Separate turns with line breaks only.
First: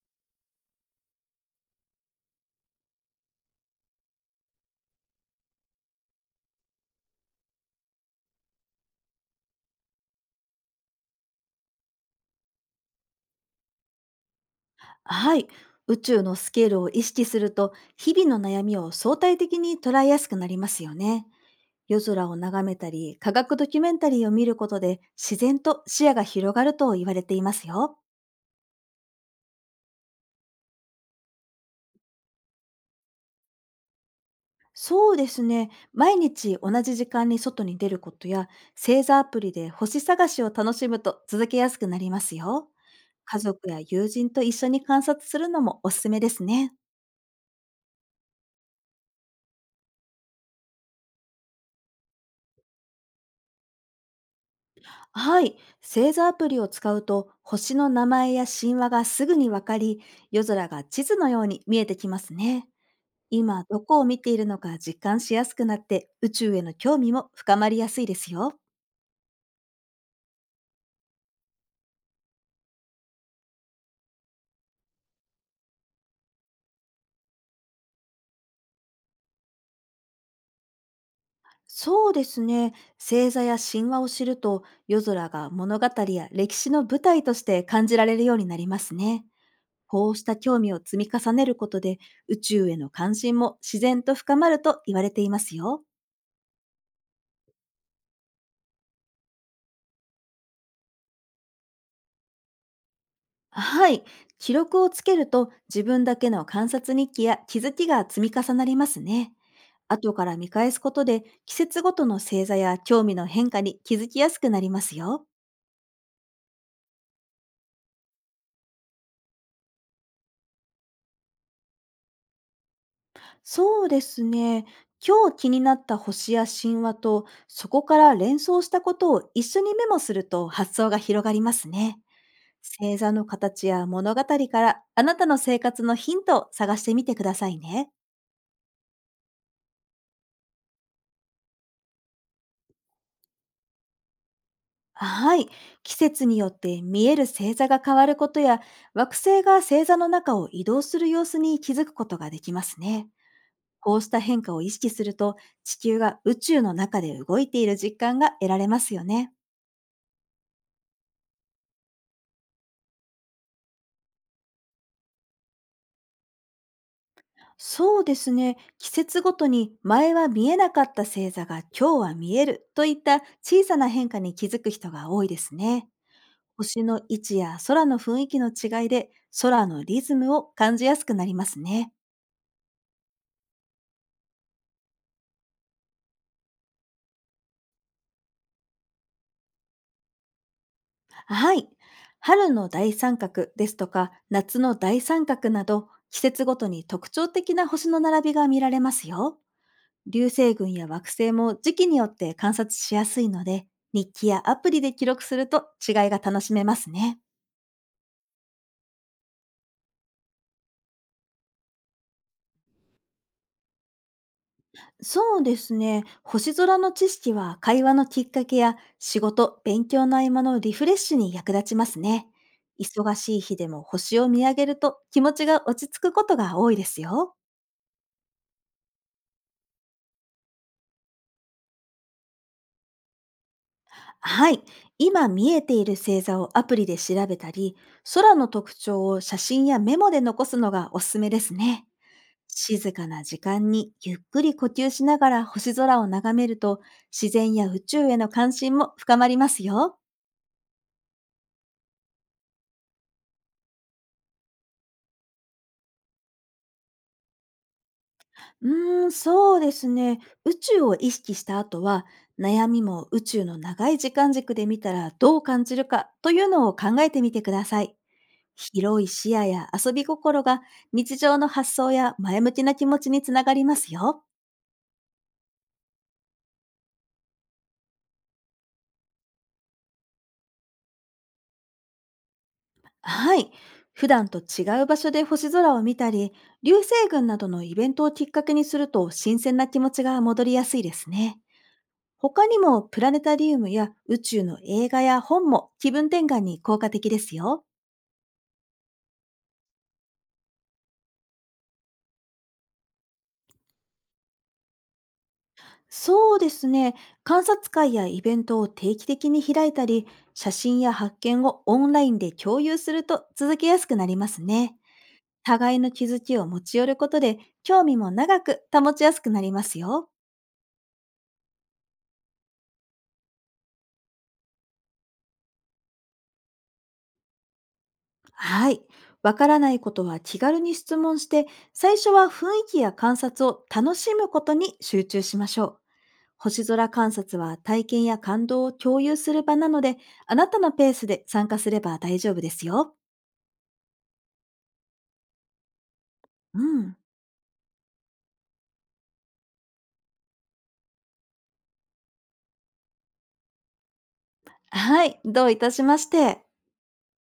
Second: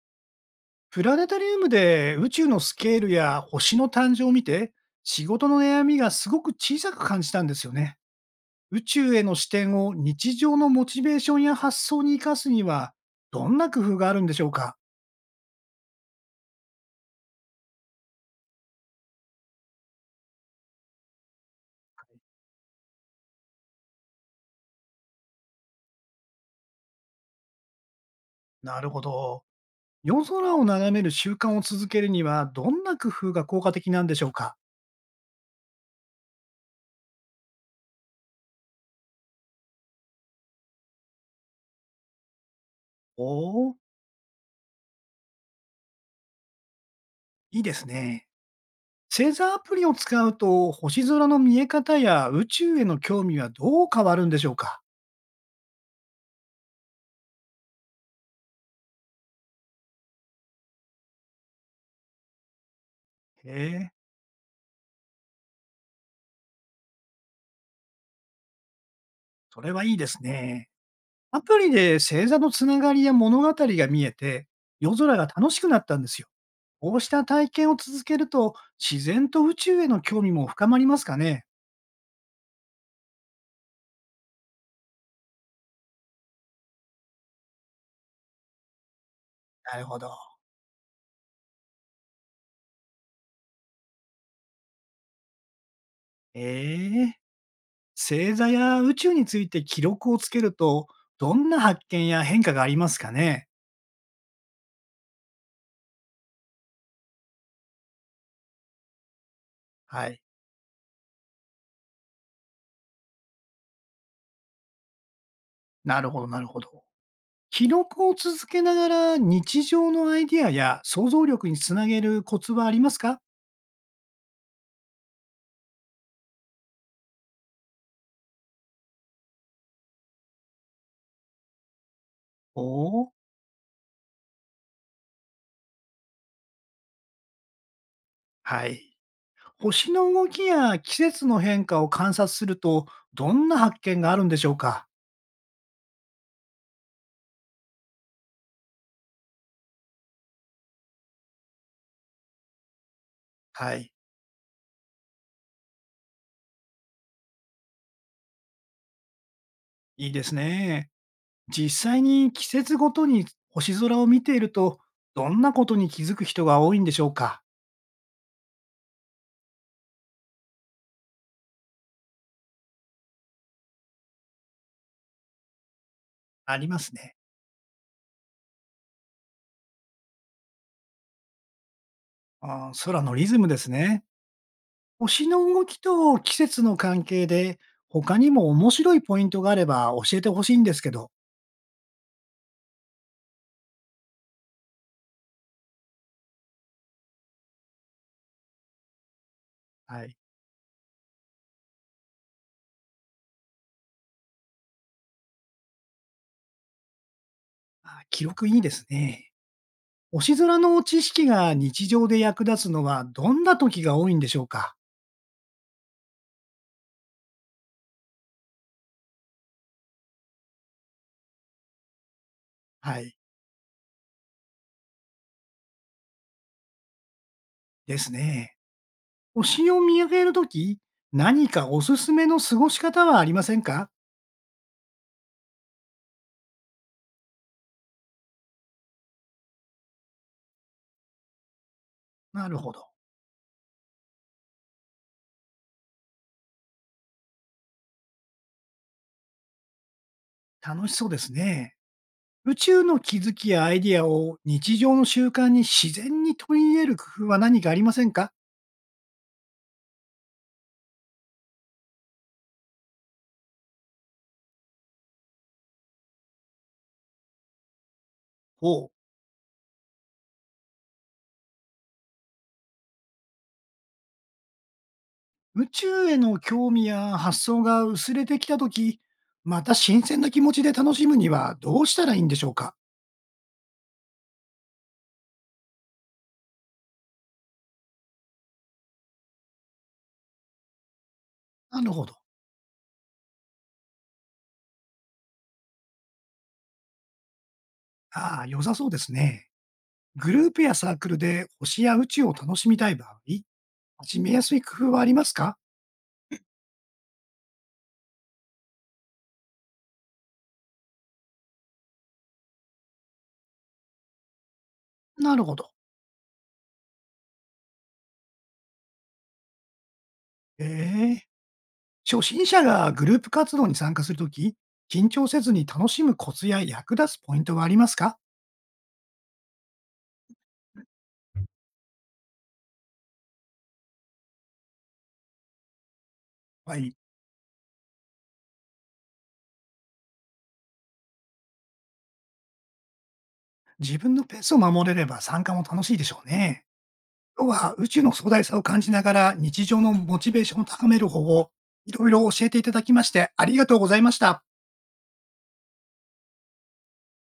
プラネタリウムで宇宙のスケールや星の誕生を見て、仕事の悩みがすごく小さく感じたんですよね。宇宙への視点を日常のモチベーションや発想に生かすには、どんな工夫があるんでしょうか。
はい。宇宙のスケールを意識すると、日々の悩みを相対的に捉えやすくなりますよね。夜空を眺めたり、科学ドキュメンタリーを見ることで、自然と視野が広がると言われていますよ。
なるほど。夜空を眺める習慣を続けるには、どんな工夫が効果的なんでしょうか。
そうですね。毎日同じ時間に外に出ることや、星座アプリで星探しを楽しむと続けやすくなりますよ。
お
家族
お、
や友人と一緒に観察するのもおすすめですね。
いいですね。星座アプリを使うと、星空の見え方や宇宙への興味はどう変わるんでしょうか。
はい。星座アプリを使うと、星の名前や神話がすぐにわかり、夜空が地図のように見えてきますね。
へ
今、ど
え、
こを見ているのか実感しやすくなって、宇宙への興味も深まりやすいですよ。
それはいいですね。アプリで星座のつながりや物語が見えて、夜空が楽しくなったんですよ。こうした体験を続けると、自然と宇宙への興味も深まりますかね。
そうですね。星座や神話を知ると、夜空が物語や歴史の舞台として感じられるようになりますね。
なるほ
こ
ど。
うした興味を積み重ねることで、宇宙への関心も自然と深まると言われていますよ。
ええ、星座や宇宙について記録をつけると、どんな発見や変化がありますかね。
はい。記録をつけると自分だけの観察日記や気づきが積み重なりますね。
は
後
い。
から見返すことで季節ごとの星座や興味の変化に気づきやすくなりますよ。
なるほど、なるほど。記録を続けながら日常のアイディアや想像力につなげるコツはありますか。
そうですね。今日気になった星や神話とそこから連想したことを一緒にメモすると発想が広がりますね。
お
星
おー。
座の形や物語からあなたの生活のヒントを探してみてくださいね。
はい。星の動きや季節の変化を観察すると、どんな発見があるんでしょうか。
はい。季節によって見える星座が変わることや、惑星が星座の中を移動する様子に気づくことができますね。
はい。
こうした変化を意識すると、地球が宇宙の中で動いている実感が得られますよね。
いいですね。実際に季節ごとに星空を見ていると、どんなことに気づく人が多いんでしょうか。
そうですね。季節ごとに、前は見えなかった星座が今日は見えるといった小さな変化に気づく人が多いですね。
ありま
星
す
の
ね。
位置や空の雰囲気の違いで、空のリズムを感じやすくなりますね。
あー、空のリズムですね。星の動きと季節の関係で、他にも面白いポイントがあれば教えてほしいんですけど。
はい。春の大三角ですとか、夏の大三角など、季節ごとに特徴的な星の並びが見られますよ。
はい。
流星群や惑星も時期によって観察しやすいので、日記やアプリで記録すると違いが楽しめますね。
あ、記録いいですね。星空の知識が日常で役立つのはどんな時が多いんでしょうか。
そうですね。星空の知識は会話のきっかけや仕事、勉強の合間のリフレッシュに役立ちますね。
は
忙
い。
しい日でも星を見上げると気持ちが落ち着くことが多いですよ。
ですね。星を見上げるとき、何かおすすめの過ごし方はありませんか。
はい。今見えている星座をアプリで調べたり、空の特徴を写真やメモで残すのがおすすめですね。
なるほど。
静かな時間にゆっくり呼吸しながら星空を眺めると、自然や宇宙への関心も深まりますよ。
楽しそうですね。宇宙の気づきやアイディアを日常の習慣に自然に取り入れる工夫は何かありませんか。
うーん、そうですね。宇宙を意識した後は、悩みも宇宙の長い時間軸で見たらどう感じるかというのを考えてみてください。
ほ
広い視野や遊び心が、日常の発想や前向きな気持ちにつながりますよ。
う。宇宙への興味や発想が薄れてきたとき、また新鮮な気持ちで楽しむにはどうしたらいいんでしょうか。
はい。普段と違う場所で星空を見たり、流星群などのイベントをきっかけにすると、新鮮な気持ちが戻りやすいですね。
なるほど。
他にも、プラネタリウムや宇宙の映画や本も気分転換に効果的ですよ。
ああ、良さそうですね。グループやサークルで星や宇宙を楽しみたい場合、始めやすい工夫はありますか？
そうですね。観察会やイベントを定期的に開いたり、写真や発見をオンラインで共有すると続けやすくなりますね。
なるほど。
互いの気づきを持ち寄ることで、興味も長く保ちやすくなりますよ。
ええ。初心者がグループ活動に参加するとき、緊張せずに楽しむコツや役立つポイントはありますか？
はい。わからないことは気軽に質問して、最初は雰囲気や観察を楽しむことに集中しましょう。星
は
空
い。
観察は体験や感動を共有する場なので、あなたのペースで参加すれば大丈夫ですよ。
自分のペースを守れれば参加も楽しいでしょう
う
ね。
ん。
今日は宇宙の壮大さを感じながら、日常のモチベーションを高める方法、いろいろ教えていただきまして、ありがとうございました。
はい。どういたしまして。